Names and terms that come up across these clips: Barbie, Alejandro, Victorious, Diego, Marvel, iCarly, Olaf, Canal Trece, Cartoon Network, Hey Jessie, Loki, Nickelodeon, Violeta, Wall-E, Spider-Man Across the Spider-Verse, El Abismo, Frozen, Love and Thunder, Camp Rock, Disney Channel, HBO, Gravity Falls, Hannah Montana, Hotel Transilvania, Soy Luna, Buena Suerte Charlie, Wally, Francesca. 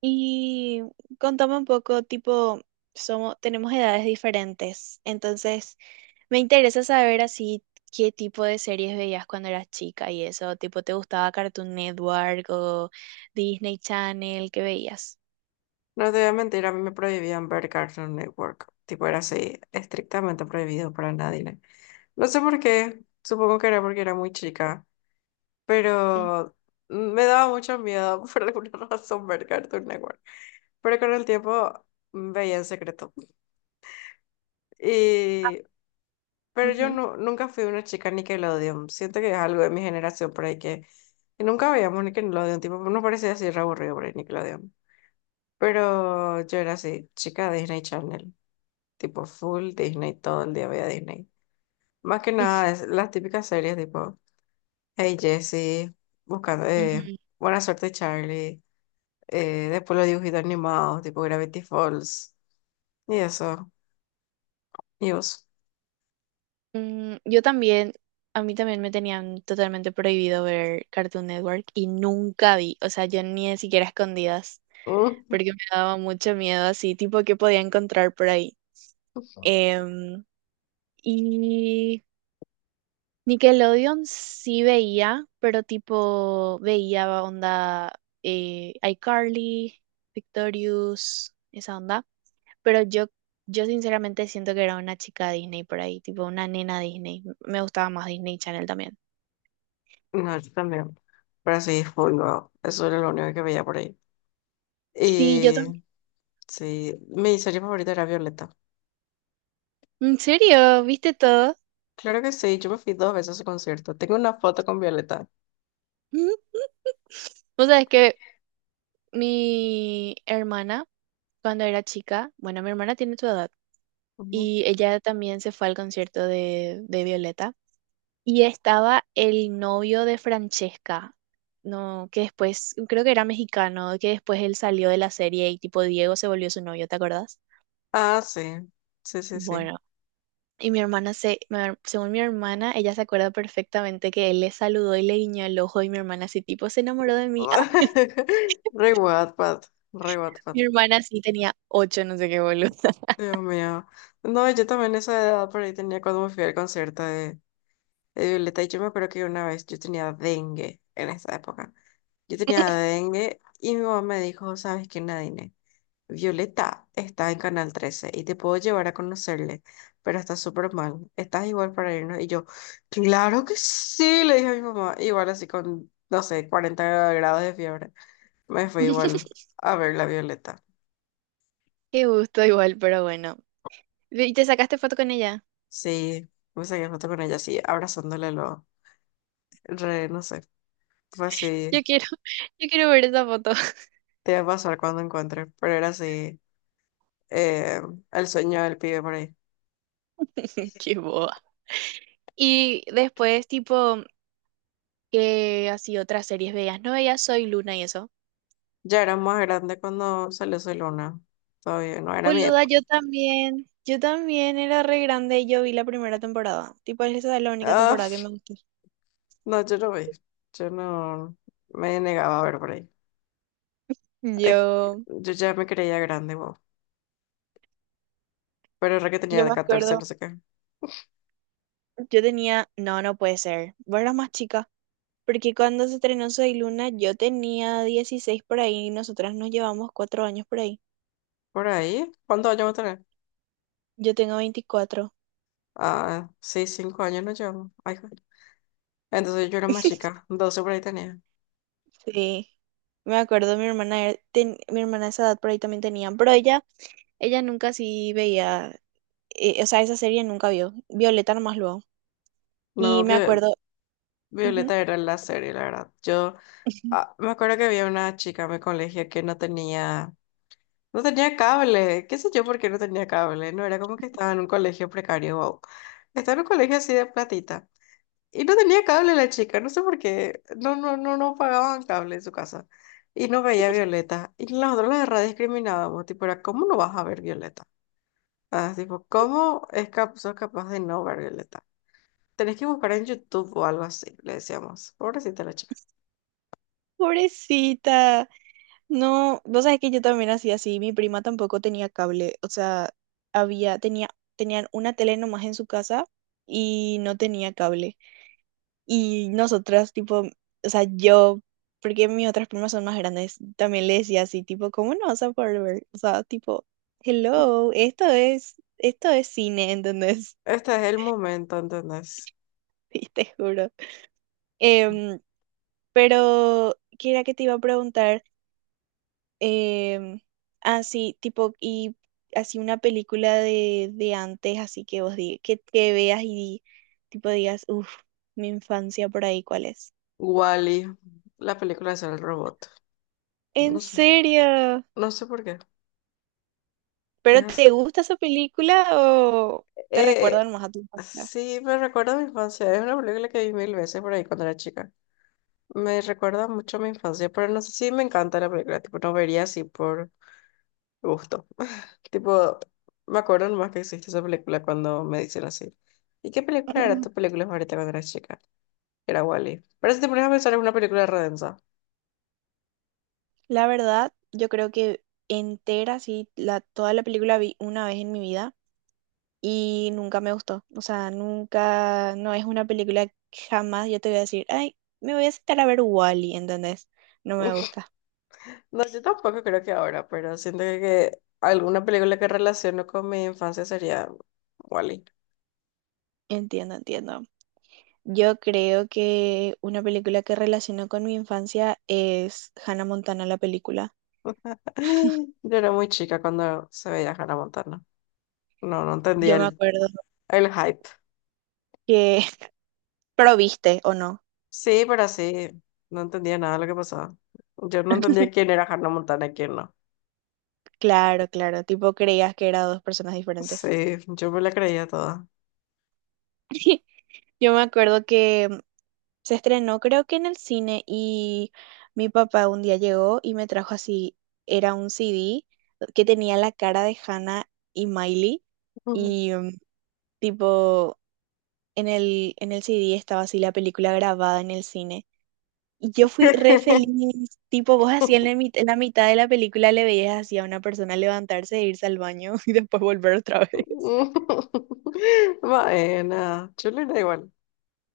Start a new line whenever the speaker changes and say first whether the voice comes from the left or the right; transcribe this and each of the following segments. right: Y contame un poco, tipo, somos, tenemos edades diferentes, entonces me interesa saber así qué tipo de series veías cuando eras chica y eso, tipo, ¿te gustaba Cartoon Network o Disney Channel? ¿Qué veías?
left: No te voy a mentir, a mí me prohibían ver Cartoon Network. Tipo, era así, estrictamente prohibido para nadie. No sé por qué, supongo que era porque era muy chica,
right: Mm,
left: pero me daba mucho miedo por alguna razón ver Cartoon Network. Pero con el tiempo veía en secreto. Y... Pero yo
right: ujú,
left: nunca fui una chica Nickelodeon. Siento que es algo de mi generación por ahí que nunca veíamos Nickelodeon. Tipo, nos parecía así re aburrido por ahí Nickelodeon. Pero yo era así, chica Disney Channel. Tipo full Disney, todo el día veía Disney. Más que nada, es las típicas series tipo Hey Jessie, buscando,
right: ujú.
left: Buena Suerte Charlie, después los dibujitos animados, tipo Gravity Falls, y eso, y vos.
right: Mm, yo también, a mí también me tenían totalmente prohibido ver Cartoon Network y nunca vi, o sea, yo ni siquiera a escondidas, porque me daba mucho miedo así, tipo, qué podía encontrar por ahí. Em, Y Nickelodeon sí veía, pero tipo veía onda iCarly, Victorious, esa onda. Pero yo sinceramente siento que era una chica Disney por ahí, tipo una nena Disney. Me gustaba más Disney Channel también.
left: Mm, no, yo también. Pero sí, full, wow. Eso era lo único que veía por ahí.
right: Sí, yo
left: Y
right: también.
left: sí, mi serie favorita era Violeta.
right: ¿En serio? ¿Viste todo?
left: Claro que sí, yo me fui dos veces a su concierto. Tengo una foto con Violeta.
right: O sea, es que mi hermana, cuando era chica, bueno, mi hermana tiene tu edad,
left: Ujú.
right: y ella también se fue al concierto de Violeta. Y estaba el novio de Francesca, no, que después, creo que era mexicano, que después él salió de la serie y tipo Diego se volvió su novio, ¿te acordás?
left: Ah, sí, sí, sí, sí.
right: Bueno, y mi hermana según mi hermana, ella se acuerda perfectamente que él le saludó y le guiñó el ojo y mi hermana así tipo se enamoró de mí. Ah,
left: Re Wattpad, re Wattpad.
right: mi hermana sí tenía 8, no sé qué boludo.
left: Dios mío. No, yo también esa edad por ahí tenía cuando me fui al concierto de Violeta y yo me acuerdo que una vez yo tenía dengue en esa época. Yo tenía dengue y mi mamá me dijo, ¿sabes qué, Nadine? Violeta está en Canal Trece y te puedo llevar a conocerle, pero está súper mal. ¿Estás igual para irnos? Y yo, claro que sí, le dije a mi mamá. Igual así con, no sé, 40 grados de fiebre. Me fui igual a ver la Violeta.
right: Qué gusto igual, pero bueno. ¿Y te sacaste foto con ella?
left: Sí, puse que foto con ella así, abrazándole lo, re, no sé, fue
right: Yo
left: así,
right: quiero, yo quiero ver esa foto.
left: te va a pasar cuando encuentre, pero era así, eh, el sueño del pibe por ahí.
right: Qué boba. Y después, tipo, que así otras series veías. No veías Soy Luna y eso.
left: Ya era más grande cuando salió su luna, todavía no era mi
right: Boluda, yo
left: época.
right: también. Yo también era re grande y yo vi la primera temporada. Tipo, esa es la única
left: Ah,
right: temporada que me gustó.
left: no, yo no vi, yo no, me negaba a ver por ahí. Es que
right: Yo,
left: yo ya me creía grande, wow, pero era que
right: yo
left: tenía
right: me
left: de 14,
right: acuerdo,
left: no sé qué.
right: yo tenía, no, no puede ser. Vos eras más chica. Porque cuando se estrenó Soy Luna, yo tenía 16 por ahí y nosotras nos llevamos 4 años por ahí.
left: Por ahí, ¿cuántos años va a tener?
right: Yo tengo 24.
left: Ah, sí, 5 años no llevamos, ay, joder. Entonces yo era más chica, 12 por ahí tenía.
right: Sí. Me acuerdo, mi hermana, mi hermana a esa edad por ahí también tenía, pero ella nunca sí veía o sea, esa serie nunca vio. Violeta nomás luego. Y
left: No,
right: me
left: vi,
right: acuerdo, ujú,
left: Violeta era la serie, la verdad. Yo ah, me acuerdo que había una chica en mi colegio que no tenía, no tenía cable. ¿Qué sé yo por qué no tenía cable? No era como que estaba en un colegio precario. Wow. Estaba en un colegio así de platita. Y no tenía cable la chica, no sé por qué. No, no, no, no pagaban cable en su casa. Y no veía a Violeta. Y nosotros la verdad discriminábamos. Tipo, era, ¿cómo no vas a ver Violeta? Ah, tipo, ¿cómo sos capaz de no ver Violeta? Tenés que buscar en YouTube o algo así, le decíamos. Pobrecita la chica.
right: pobrecita. No, vos sabés que yo también hacía así. Mi prima tampoco tenía cable. O sea, había, tenía, tenían una tele nomás en su casa y no tenía cable. Y nosotras, tipo, o sea, yo, porque mis otras primas son más grandes, también le decía así, tipo, ¿cómo no vas a poder ver? O sea, tipo, hello, esto es cine, ¿entendés?
left: Este es el momento, ¿entendés?
right: Y te juro. Em, Pero, ¿qué era que te iba a preguntar? Em, Así, tipo, y así una película de antes, así que vos digas, que veas y tipo digas, uff, mi infancia por ahí, ¿cuál es?
left: Wally, la película es el robot.
right: ¿En
left: No sé,
right: serio?
left: no sé por qué.
right: ¿Pero
left: Es así.
right: te gusta esa película o te recuerdan
left: Eh,
right: más a tu infancia?
left: sí, me recuerda a mi infancia. Es una película que vi mil veces por ahí cuando era chica. Me recuerda mucho a mi infancia, pero no sé si me encanta la película. Tipo, no vería así por gusto. Tipo, me acuerdo nomás que existe esa película cuando me dicen así. ¿Y qué película era tu película favorita cuando eras chica? Era Wally. Pero si te pones a pensar, es una película redensa.
right: La verdad, yo creo que entera, sí, toda la película vi una vez en mi vida. Y nunca me gustó. O sea, nunca, no es una película que jamás yo te voy a decir, ay, me voy a sentar a ver Wall-E, ¿entendés? No me gusta.
left: No, yo tampoco creo que ahora, pero siento que alguna película que relaciono con mi infancia sería Wally.
right: Entiendo, entiendo. Yo creo que una película que relaciono con mi infancia es Hannah Montana, la película.
left: Yo era muy chica cuando se veía Hannah Montana. No, no
right: Yo
left: entendía
right: me acuerdo
left: el hype.
right: que, pero viste o no.
left: Sí, pero sí, no entendía nada de lo que pasaba. Yo no entendía quién era Hannah Montana y quién no.
right: Claro, claro, tipo creías que eran dos personas diferentes.
left: Sí, yo me la creía toda.
right: Yo me acuerdo que se estrenó creo que en el cine y mi papá un día llegó y me trajo así, era un CD que tenía la cara de Hannah y Miley y mm, tipo en el CD estaba así la película grabada en el cine. Y yo fui re feliz, tipo vos así en la mitad de la película le veías así a una persona levantarse e irse al baño y después volver otra vez.
left: Bueno, chulo era igual,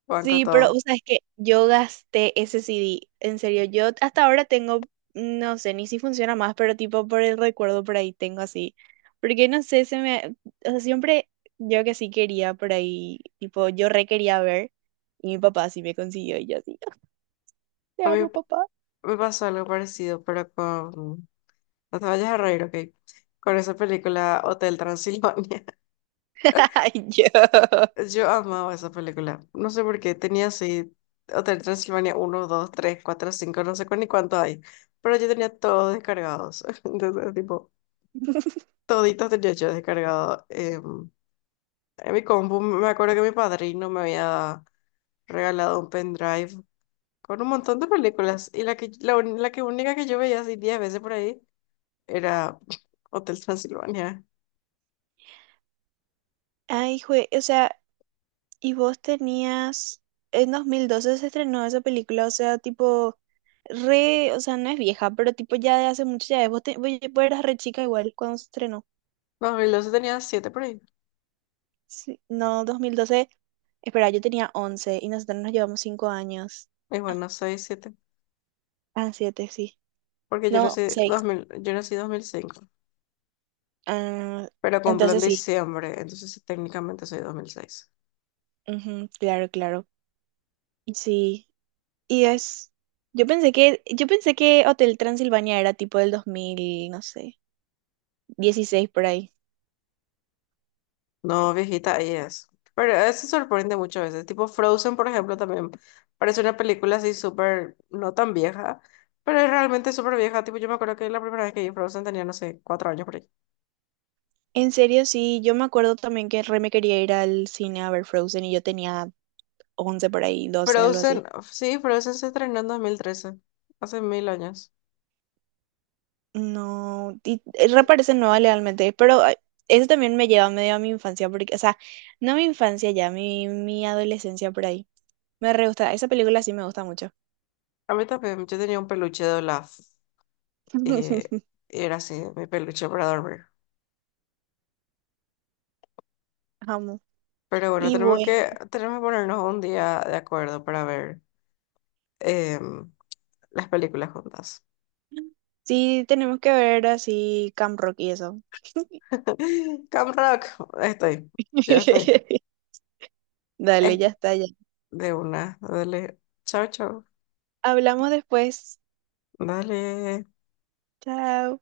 left: banco
right: Sí, pero
left: todo.
right: o sea, es que yo gasté ese CD. En serio, yo hasta ahora tengo, no sé ni si funciona más, pero tipo por el recuerdo por ahí tengo así. Porque no sé, se me. O sea, siempre yo que sí quería por ahí, tipo, yo re quería ver. Y mi papá sí me consiguió y yo así, "Ah, te
left: A mí
right: amo, papá".
left: me pasó algo parecido, pero con, no te vayas a reír, ok. Con esa película Hotel Transilvania.
right: Ay, yo.
left: Yo amaba esa película. No sé por qué. Tenía así Hotel Transilvania uno 2 3 4 5 no sé ni cuánto hay. Pero yo tenía todos descargados. Entonces, tipo, toditos tenía yo descargado. En mi compu me acuerdo que mi padrino me había regalado un pendrive con un montón de películas. Y la que única que yo veía así 10 veces por ahí era Hotel Transilvania.
right: Ay, jue, o sea, y vos tenías, en 2012 se estrenó esa película, o sea, tipo, re, o sea, no es vieja, pero tipo ya de hace mucho ya es. Vos, te- vos vos eras re chica igual cuando se estrenó.
left: No, y luego tenía 7 por ahí.
right: Sí, no, 2012, espera, yo tenía 11 y nosotros nos llevamos 5 años.
left: Igual no soy 7,
right: Ah, 7 sí.
left: porque
right: No, 6.
left: yo nací 2005,
right: Ah,
left: pero cumplo en
right: entonces sí,
left: diciembre, entonces sí, técnicamente soy 2006.
right: ujú, claro, claro. Sí, y es, yo pensé que Hotel Transilvania era tipo del 2000 no sé, 16 por ahí.
left: No, viejita, ahí es. Pero eso sorprende muchas veces. Tipo Frozen, por ejemplo, también parece una película así súper, no tan vieja, pero es realmente súper vieja. Tipo, yo me acuerdo que la primera vez que vi Frozen tenía, no sé, 4 años por ahí.
right: En serio, sí, yo me acuerdo también que re me quería ir al cine a ver Frozen y yo tenía 11 por ahí, 12 algo así.
left: Frozen, sí, Frozen se estrenó en 2013, hace mil años.
right: No, y reparece nueva legalmente, pero ay, eso también me lleva medio a mi infancia, porque, o sea, no mi infancia ya, mi adolescencia por ahí. Me re gusta, esa película sí me gusta mucho.
left: A mí también, yo tenía un peluche de Olaf. eh, Era así, mi peluche para dormir.
right: Amo.
left: Pero bueno,
right: Y bueno,
left: tenemos que ponernos un día de acuerdo para ver em, las películas juntas.
right: sí, tenemos que ver así Camp Rock y eso.
left: Cam Rock, estoy, ya estoy.
right: Dale,
left: Eh,
right: ya está, ya.
left: de una, dale. Chao, chao.
right: Hablamos después.
left: Dale.
right: Chao.